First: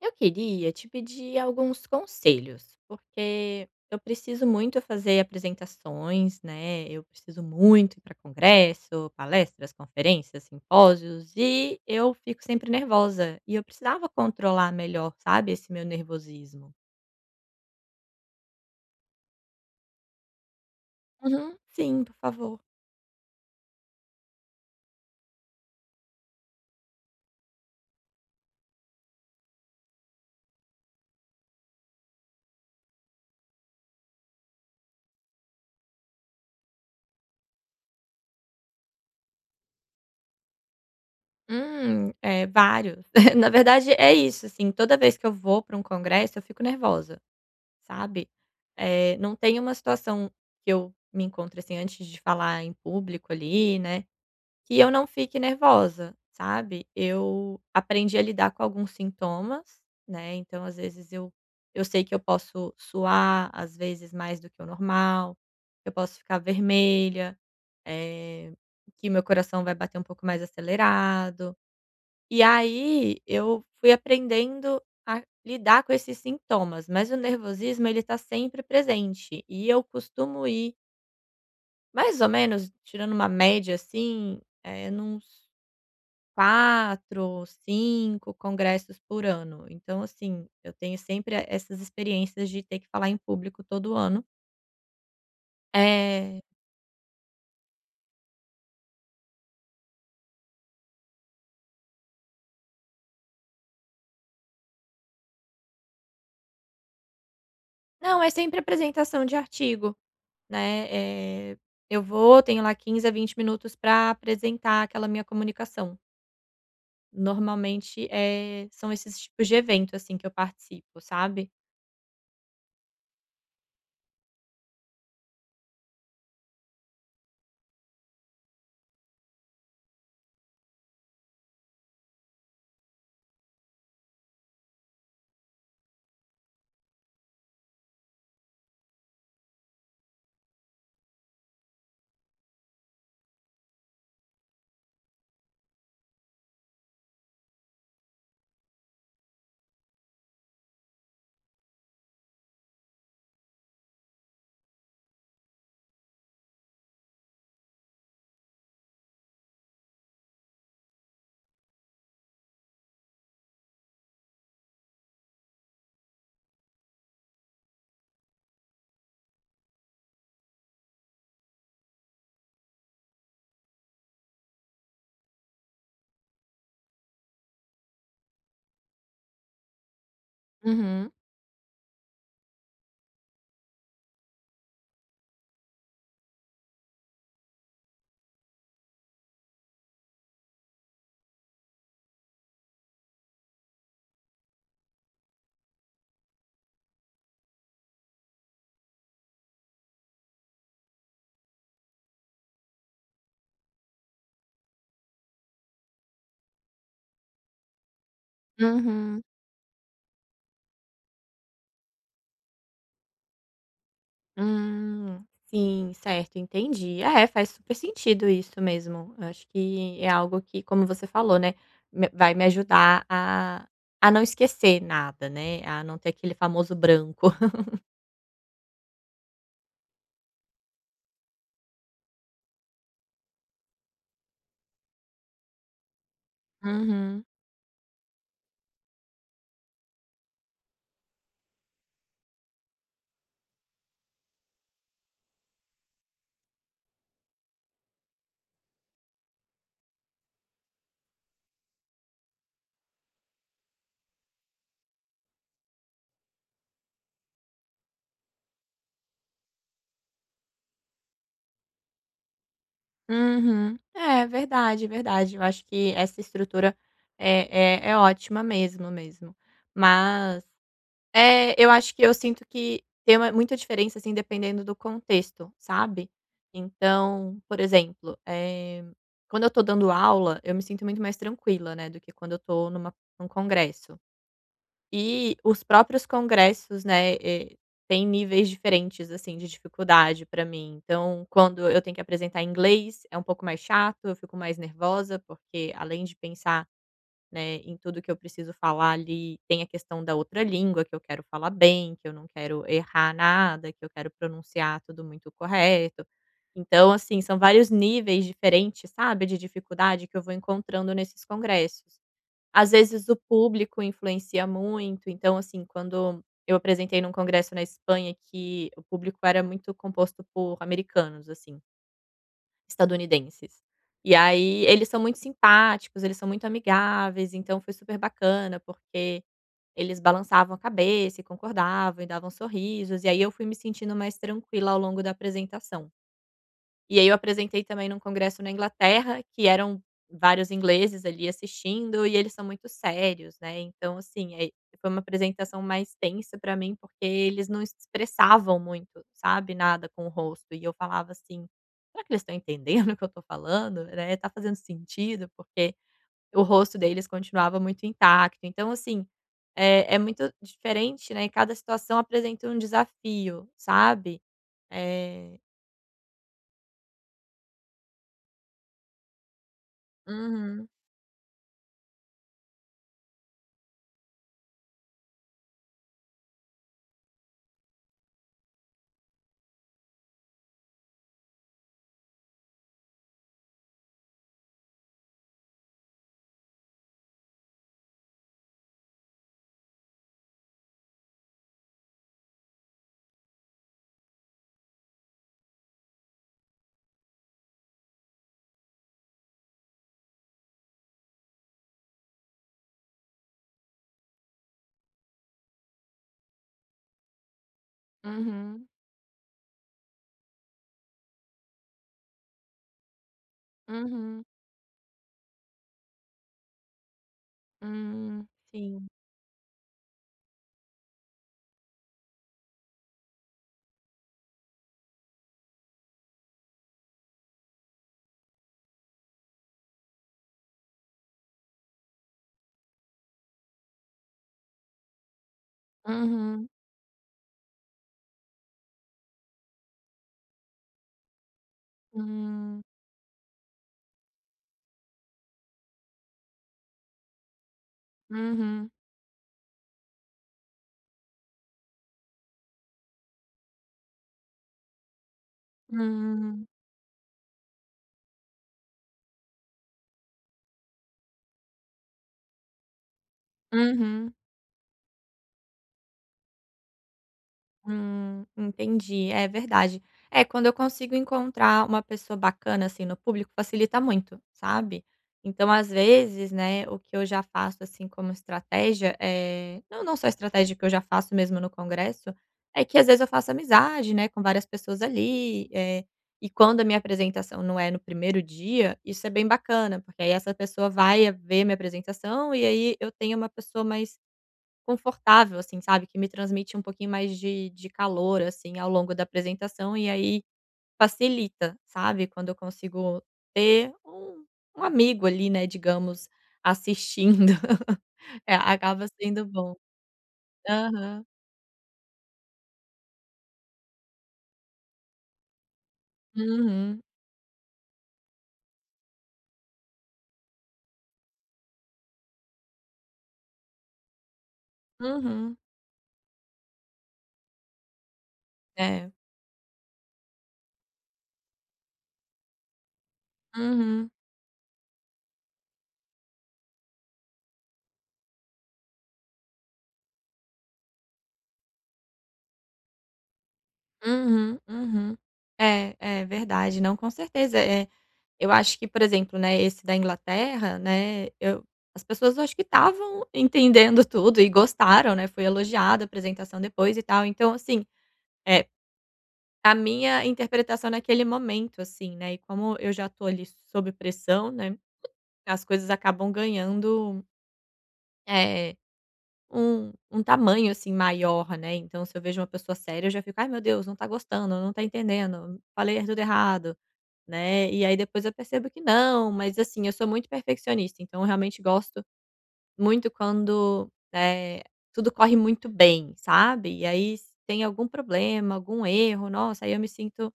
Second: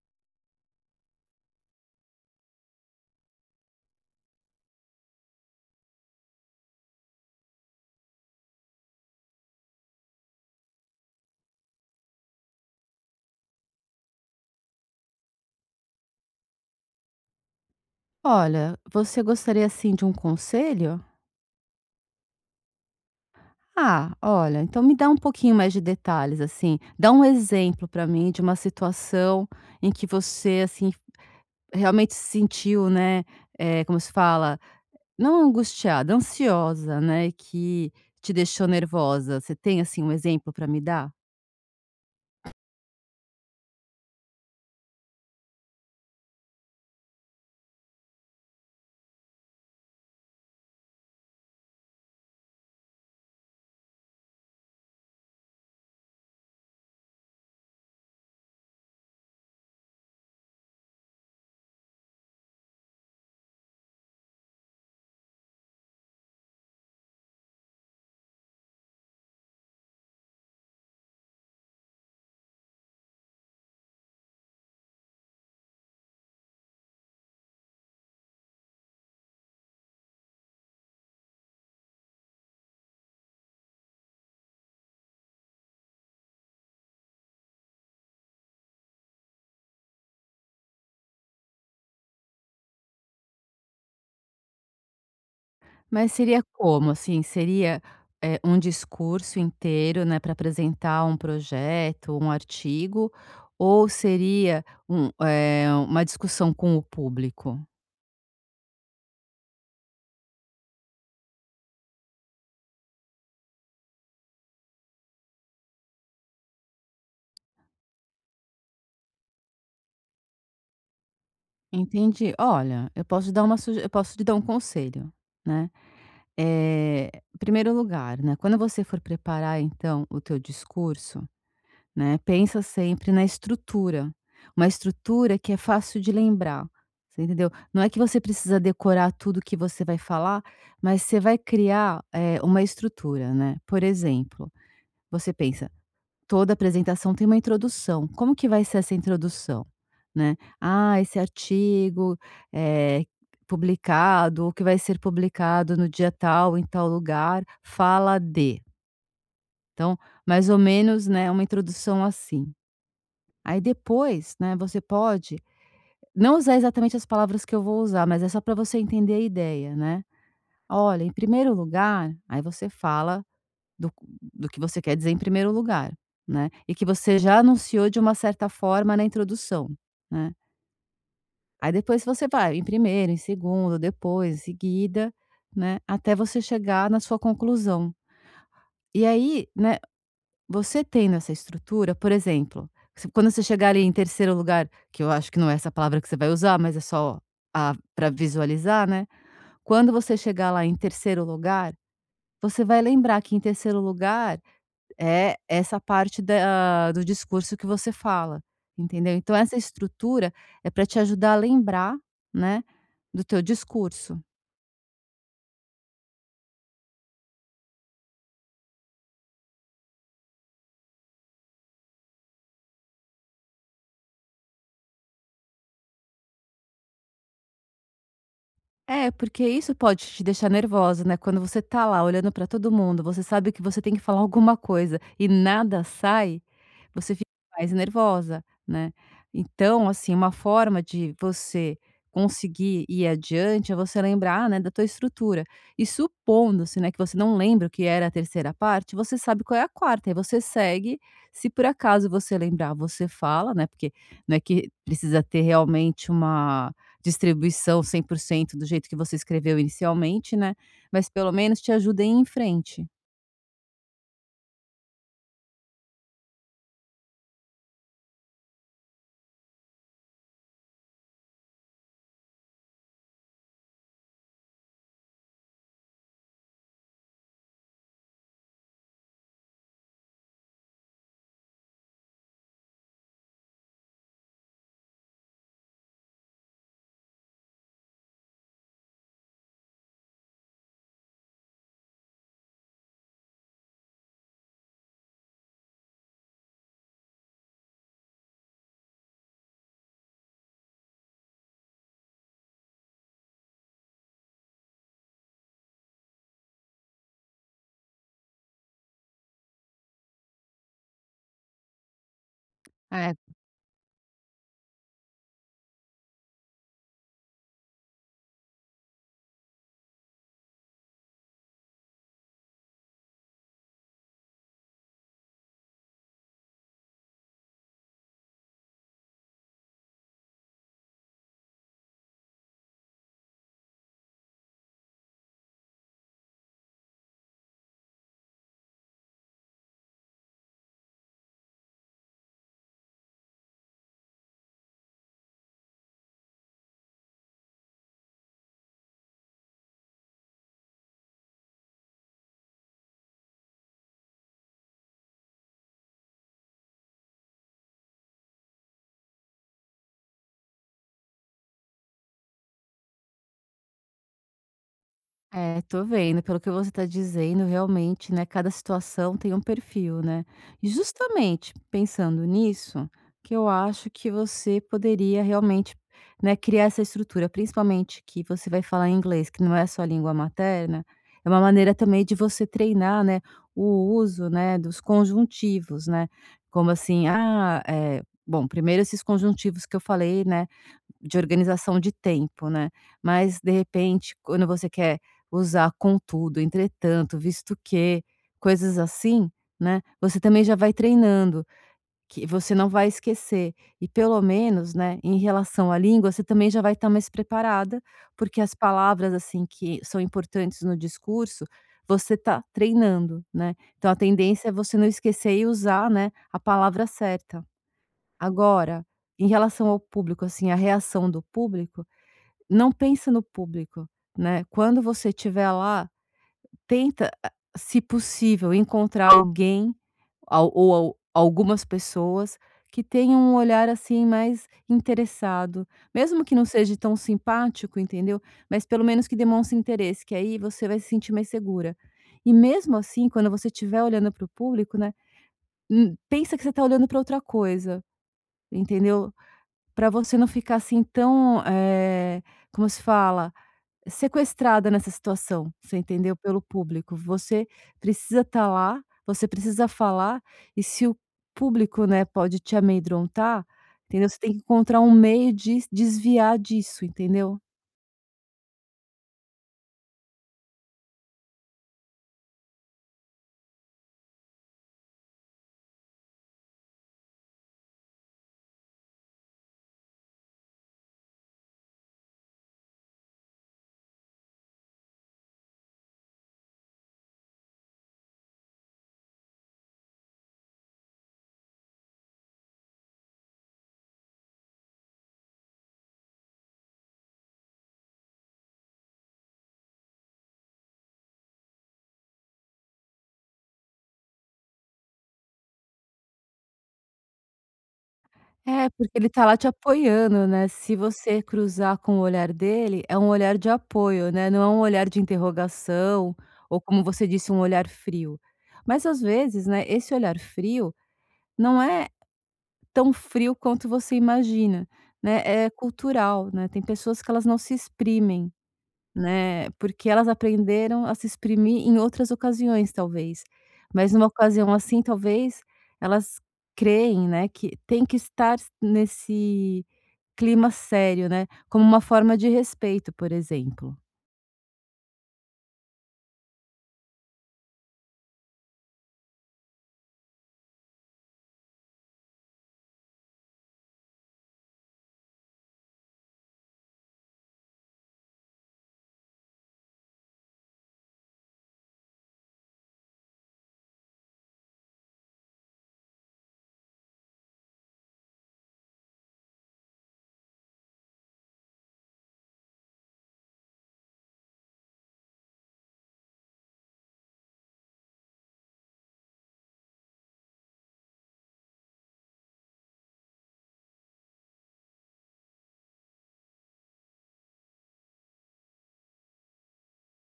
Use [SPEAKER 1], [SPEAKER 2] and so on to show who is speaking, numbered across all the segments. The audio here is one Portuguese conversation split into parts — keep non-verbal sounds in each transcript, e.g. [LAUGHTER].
[SPEAKER 1] Eu queria te pedir alguns conselhos, porque eu preciso muito fazer apresentações, né? Eu preciso muito ir para congresso, palestras, conferências, simpósios, e eu fico sempre nervosa. E eu precisava controlar melhor, sabe, esse meu nervosismo.
[SPEAKER 2] Olha, você gostaria assim de um conselho?
[SPEAKER 1] Uhum, sim, por favor.
[SPEAKER 2] Ah, olha, então me dá um pouquinho mais de detalhes, assim, dá um exemplo para mim de uma situação em que você assim realmente se sentiu, né? Como se fala, não angustiada, ansiosa, né? Que te deixou nervosa. Você tem assim um exemplo para me dar?
[SPEAKER 1] Vários. [LAUGHS] Na verdade, é isso, assim, toda vez que eu vou para um congresso, eu fico nervosa. Sabe? Não tem uma situação que eu me encontro assim, antes de falar em público ali, né, que eu não fique nervosa, sabe? Eu aprendi a lidar com alguns sintomas, né, então às vezes eu sei que eu posso suar, às vezes mais do que o normal, eu posso ficar vermelha, eh, que meu coração vai bater um pouco mais acelerado. E aí eu fui aprendendo a lidar com esses sintomas, mas o nervosismo ele tá sempre presente e eu costumo ir mais ou menos tirando uma média assim, nuns 4, 5 congressos por ano. Então assim, eu tenho sempre essas experiências de ter que falar em público todo ano.
[SPEAKER 2] Mas
[SPEAKER 1] É,
[SPEAKER 2] seria como, assim? Seria, um discurso inteiro, né, para apresentar um projeto, um artigo, ou seria um uma discussão com o público?
[SPEAKER 1] não, é sempre apresentação de artigo, né, eh, eu vou, tenho lá 15 a 20 minutos para apresentar aquela minha comunicação. Normalmente, são esses tipos de evento, assim, que eu participo, sabe?
[SPEAKER 2] Entendi. Olha, eu posso te dar um conselho, né. Eh, Primeiro lugar, né, quando você for preparar, então, o teu discurso, né, pensa sempre na estrutura, uma estrutura que é fácil de lembrar, você entendeu? Não é que você precisa decorar tudo que você vai falar, mas você vai criar, uma estrutura, né. Por exemplo, você pensa: "Toda apresentação tem uma introdução, como que vai ser essa introdução?", né. "Ah, esse artigo, eh, publicado ou que vai ser publicado no dia tal, em tal lugar, fala de", então mais ou menos, né, uma introdução assim. Aí depois, né, você pode não usar exatamente as palavras que eu vou usar, mas é só para você entender a ideia, né. "Olha, em primeiro lugar", aí você fala do do que você quer dizer em primeiro lugar, né, e que você já anunciou de uma certa forma na introdução, né.
[SPEAKER 1] Uhum,
[SPEAKER 2] Aí depois você vai em primeiro, em segundo, depois, em seguida, né, até você chegar na sua conclusão. E aí, né, você tendo essa estrutura, por exemplo, se quando você chegar ali em terceiro lugar, que eu acho que não é essa palavra que você vai usar, mas é só para visualizar, né. Quando você chegar lá em terceiro lugar, você vai lembrar que em terceiro lugar é essa parte da do discurso que você fala, entendeu.
[SPEAKER 1] uhum.
[SPEAKER 2] Então essa estrutura é para te ajudar a lembrar, né, do teu discurso.
[SPEAKER 1] Sim, certo, entendi. É, faz super sentido isso mesmo. Eu acho que é algo que, como você falou, né, me vai me ajudar a não esquecer nada, né, a não ter aquele famoso branco. [LAUGHS]
[SPEAKER 2] É, porque isso pode te deixar nervosa, né, quando você tá lá olhando pra todo mundo, você sabe que você tem que falar alguma coisa e nada sai, você
[SPEAKER 1] Uhum,
[SPEAKER 2] fica mais nervosa, né. Então, assim, uma forma de você conseguir ir adiante é você lembrar, ah, né, da tua estrutura. E supondo-se, né, que você não lembra o que era a terceira parte, você sabe qual é a quarta, e você segue, se por acaso você lembrar, você fala, né, porque não é que precisa ter realmente uma distribuição 100% do jeito que você escreveu inicialmente, né, mas pelo menos te ajuda a ir em frente.
[SPEAKER 1] uhum. É, verdade, verdade. Eu acho que essa estrutura é ótima mesmo, mesmo. Mas é, eu acho que eu sinto que tem uma muita diferença, assim, dependendo do contexto, sabe. Então, por exemplo, quando eu tô dando aula, eu me sinto muito mais tranquila, né, do que quando eu tô num congresso. E os próprios congressos, né, têm níveis diferentes, assim, de dificuldade pra mim. Então, quando eu tenho que apresentar em inglês, é um pouco mais chato, eu fico mais nervosa, porque além de pensar né, em tudo que eu preciso falar ali, tem a questão da outra língua que eu quero falar bem, que eu não quero errar nada, que eu quero pronunciar tudo muito correto. Então, assim, são vários níveis diferentes, sabe, de dificuldade que eu vou encontrando nesses congressos. Às vezes
[SPEAKER 2] É,
[SPEAKER 1] o público influencia muito, então, assim, quando eu apresentei num congresso na Espanha que o público era muito composto por americanos, assim. Estadunidenses. E aí eles são muito simpáticos, eles são muito amigáveis, então foi super bacana, porque eles balançavam a cabeça e concordavam e davam sorrisos, e aí eu fui me sentindo mais tranquila ao longo da apresentação. E aí eu apresentei também num congresso na Inglaterra, que eram vários ingleses ali assistindo, e eles são muito sérios, né, então assim, foi uma apresentação mais tensa pra mim, porque eles não expressavam muito, sabe, nada com o rosto, e eu falava assim: "Será que eles estão entendendo [LAUGHS] o que eu estou falando, né, tá fazendo sentido?", porque o rosto deles continuava muito intacto, então assim, é muito diferente, né, cada situação apresenta um desafio, sabe. É.
[SPEAKER 2] é, tô vendo, pelo que você tá dizendo, realmente, né, cada situação tem um perfil, né. E
[SPEAKER 1] Uhum,
[SPEAKER 2] justamente pensando nisso, que eu acho que você poderia realmente, né, criar essa estrutura, principalmente que você vai falar inglês, que não é sua língua materna, é uma maneira também de você treinar, né, o uso, né, dos conjuntivos, né, como assim, ah, é bom, primeiro esses conjuntivos que eu falei, né, de organização de tempo, né, mas de repente quando você quer usar contudo, entretanto, visto que, coisas assim, né, você também já vai treinando, que você não vai esquecer. E pelo menos, né, em relação à língua, você também já vai estar mais preparada, porque as
[SPEAKER 1] uhum.
[SPEAKER 2] palavras, assim, que são importantes no discurso, você está treinando, né. Então a
[SPEAKER 1] Uhum.
[SPEAKER 2] tendência é você não esquecer e usar, né, a palavra certa.
[SPEAKER 1] Hum,
[SPEAKER 2] Agora,
[SPEAKER 1] sim.
[SPEAKER 2] em relação ao público, assim, a reação do público, não pensa no público, né. Quando você estiver lá, tenta, ah, se possível, encontrar alguém al ou al algumas pessoas que tenham um olhar, assim, mais interessado, mesmo que não
[SPEAKER 1] Uhum.
[SPEAKER 2] seja tão simpático, entendeu, mas pelo menos que demonstre interesse, que aí você vai se sentir mais segura. E
[SPEAKER 1] Hum.
[SPEAKER 2] mesmo assim, quando você estiver olhando para o público, né, pensa que você está olhando para outra coisa,
[SPEAKER 1] Uhum.
[SPEAKER 2] entendeu, para você não ficar, assim, tão, como se fala? Sequestrada nessa situação, você entendeu? Pelo
[SPEAKER 1] Hum.
[SPEAKER 2] público. Você precisa estar lá, você precisa falar, e se o público, né, pode te amedrontar, entendeu?
[SPEAKER 1] Uhum.
[SPEAKER 2] Você tem que encontrar um meio de desviar disso, entendeu?
[SPEAKER 1] Entendi. É verdade. É, quando eu consigo encontrar uma pessoa bacana, assim, no público, facilita muito, sabe. Então, às vezes, né, o que eu já faço, assim, como estratégia, é não só estratégia que eu já faço mesmo no congresso, é que às vezes eu faço amizade, né, com várias pessoas ali, e quando a minha apresentação não é no primeiro dia, isso é bem bacana, porque aí essa pessoa vai ver minha apresentação e aí eu tenho uma pessoa mais confortável, assim, sabe, que me transmite um pouquinho mais de calor, assim, ao longo da apresentação e aí facilita, sabe, quando eu consigo ter um amigo ali, né, digamos, assistindo. [LAUGHS] É,
[SPEAKER 2] É,
[SPEAKER 1] acaba
[SPEAKER 2] porque ele
[SPEAKER 1] sendo
[SPEAKER 2] tá lá te
[SPEAKER 1] bom.
[SPEAKER 2] apoiando, né, se
[SPEAKER 1] Aham.
[SPEAKER 2] você cruzar com o olhar dele, é um olhar de apoio, né, não é um olhar de interrogação, ou como
[SPEAKER 1] Uhum.
[SPEAKER 2] você disse, um olhar frio. Mas às vezes, né, esse olhar frio não é tão frio quanto você imagina, né.
[SPEAKER 1] Uhum.
[SPEAKER 2] É cultural, né, tem pessoas que elas não se exprimem,
[SPEAKER 1] É.
[SPEAKER 2] né, porque elas aprenderam a se exprimir em outras ocasiões, talvez.
[SPEAKER 1] Uhum.
[SPEAKER 2] Mas numa ocasião assim, talvez, elas creem, né, que tem que estar nesse clima sério, né, como uma forma de respeito, por exemplo.
[SPEAKER 1] Uhum. Uhum. É, é verdade. Não, com certeza. É, eu acho que, por exemplo, né, esse da Inglaterra, né, eu as pessoas eu acho que estavam entendendo tudo e gostaram, né, foi elogiada a apresentação depois e tal. Então assim, é a minha interpretação naquele momento, assim, né, e como eu já tô ali sob pressão, né, as coisas acabam ganhando, eh, um tamanho, assim, maior, né. Então se eu vejo uma pessoa séria eu já fico: "Ai meu Deus, não tá gostando, não tá entendendo, falei tudo errado". Né, e aí depois eu percebo que não, mas assim, eu sou muito perfeccionista, então eu realmente gosto muito quando, tudo corre muito bem, sabe. E aí se tem algum problema, algum erro, nossa, aí eu me sinto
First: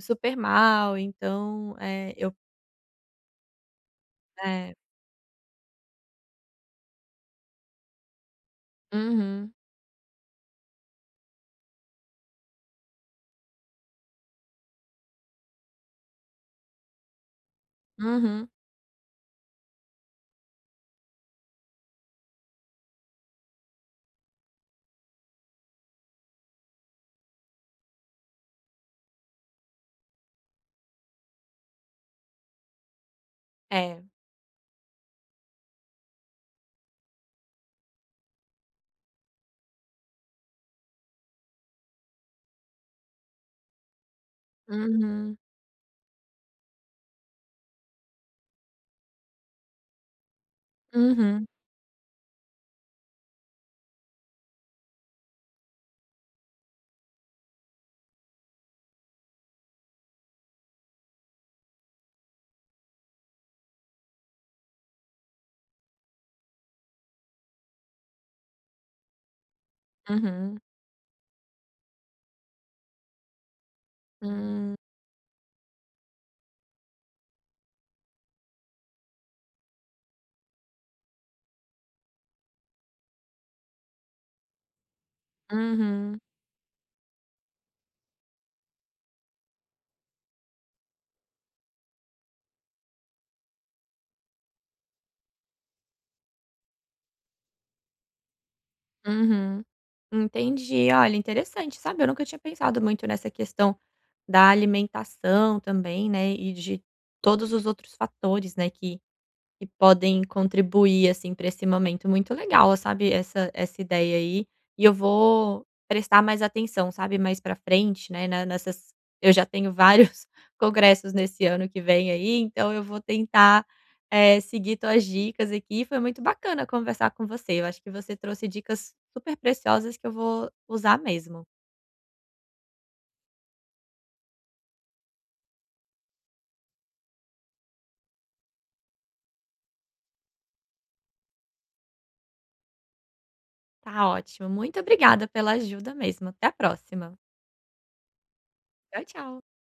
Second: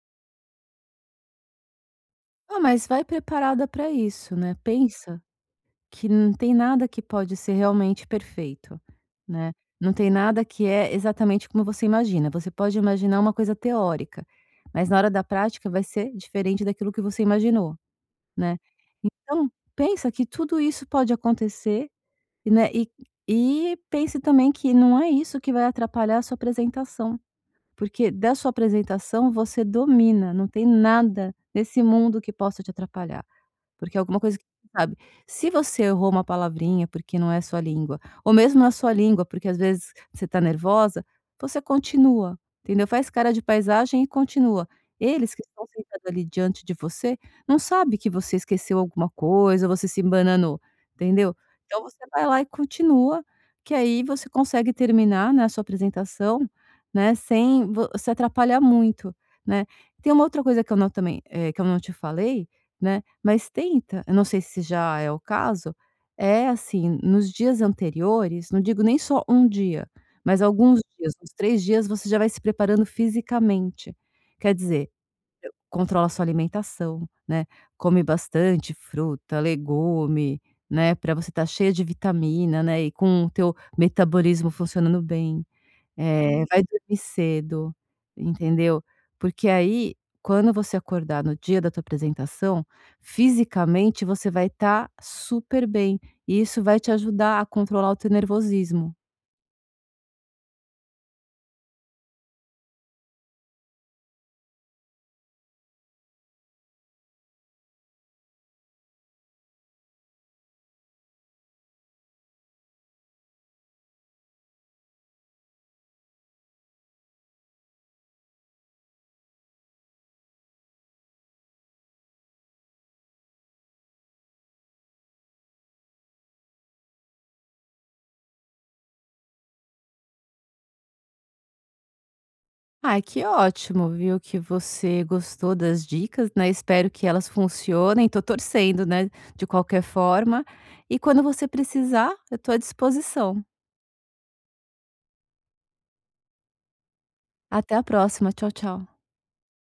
[SPEAKER 1] super mal, então, eu
[SPEAKER 2] Ah, mas vai preparada para isso, né,
[SPEAKER 1] é.
[SPEAKER 2] pensa que não tem nada que pode ser realmente perfeito,
[SPEAKER 1] Uhum,
[SPEAKER 2] né. Não tem nada que é exatamente como você imagina. Você pode imaginar uma coisa teórica, mas na hora da prática vai ser diferente daquilo que você imaginou,
[SPEAKER 1] uhum.
[SPEAKER 2] né. Então, pensa que tudo isso pode acontecer, né, e pense também que não é isso que vai atrapalhar a sua apresentação, porque da sua apresentação você domina, não tem nada nesse mundo que possa te atrapalhar. Porque é
[SPEAKER 1] É.
[SPEAKER 2] alguma coisa que você sabe. Se você errou uma palavrinha porque não é sua língua, ou mesmo na sua língua, porque às vezes você está nervosa, você continua, entendeu? Faz cara de paisagem e continua. Eles
[SPEAKER 1] Uhum,
[SPEAKER 2] que estão sentados ali diante de você, não sabe que você esqueceu alguma coisa, você se embananou, entendeu?
[SPEAKER 1] uhum,
[SPEAKER 2] Então você vai lá e continua, que aí você consegue terminar, né, a sua apresentação, né, sem vo se atrapalhar muito, né. Tem uma outra coisa que eu não também, eh, que eu não te falei, né, mas tenta, eu não sei se já é o caso, é assim, nos dias anteriores, não digo nem só um dia, mas
[SPEAKER 1] uhum.
[SPEAKER 2] alguns dias, uns 3 dias você já vai se preparando fisicamente. Quer
[SPEAKER 1] Hum.
[SPEAKER 2] dizer, controla a sua alimentação, né, come bastante fruta, legume, né, para você estar cheia de vitamina, né, e com o teu metabolismo funcionando bem.
[SPEAKER 1] Uhum,
[SPEAKER 2] Vai dormir cedo, entendeu? Porque aí, quando você acordar no dia da tua apresentação, fisicamente você vai estar super bem, e isso vai te ajudar a controlar o teu nervosismo.
[SPEAKER 1] uhum. Entendi. Olha, interessante, sabe, eu nunca tinha pensado muito nessa questão da alimentação também, né, e de todos os outros fatores, né, que podem contribuir, assim, para esse momento. Muito legal, sabe, essa essa ideia aí, e eu vou prestar mais atenção, sabe, mais para frente, né, na nessas eu já tenho vários [LAUGHS] congressos nesse ano que vem aí, então eu vou tentar, seguir tuas dicas aqui. Foi muito bacana conversar com você, eu acho que você trouxe dicas super preciosas que eu vou usar mesmo.
[SPEAKER 2] Ai, que ótimo, viu, que você gostou das dicas, né, espero que elas funcionem, tô torcendo, né, de qualquer forma. E quando você precisar, eu tô à disposição.
[SPEAKER 1] Tá ótimo. Muito obrigada pela ajuda mesmo. Até a próxima.
[SPEAKER 2] Até a próxima, tchau, tchau.
[SPEAKER 1] Tchau, tchau.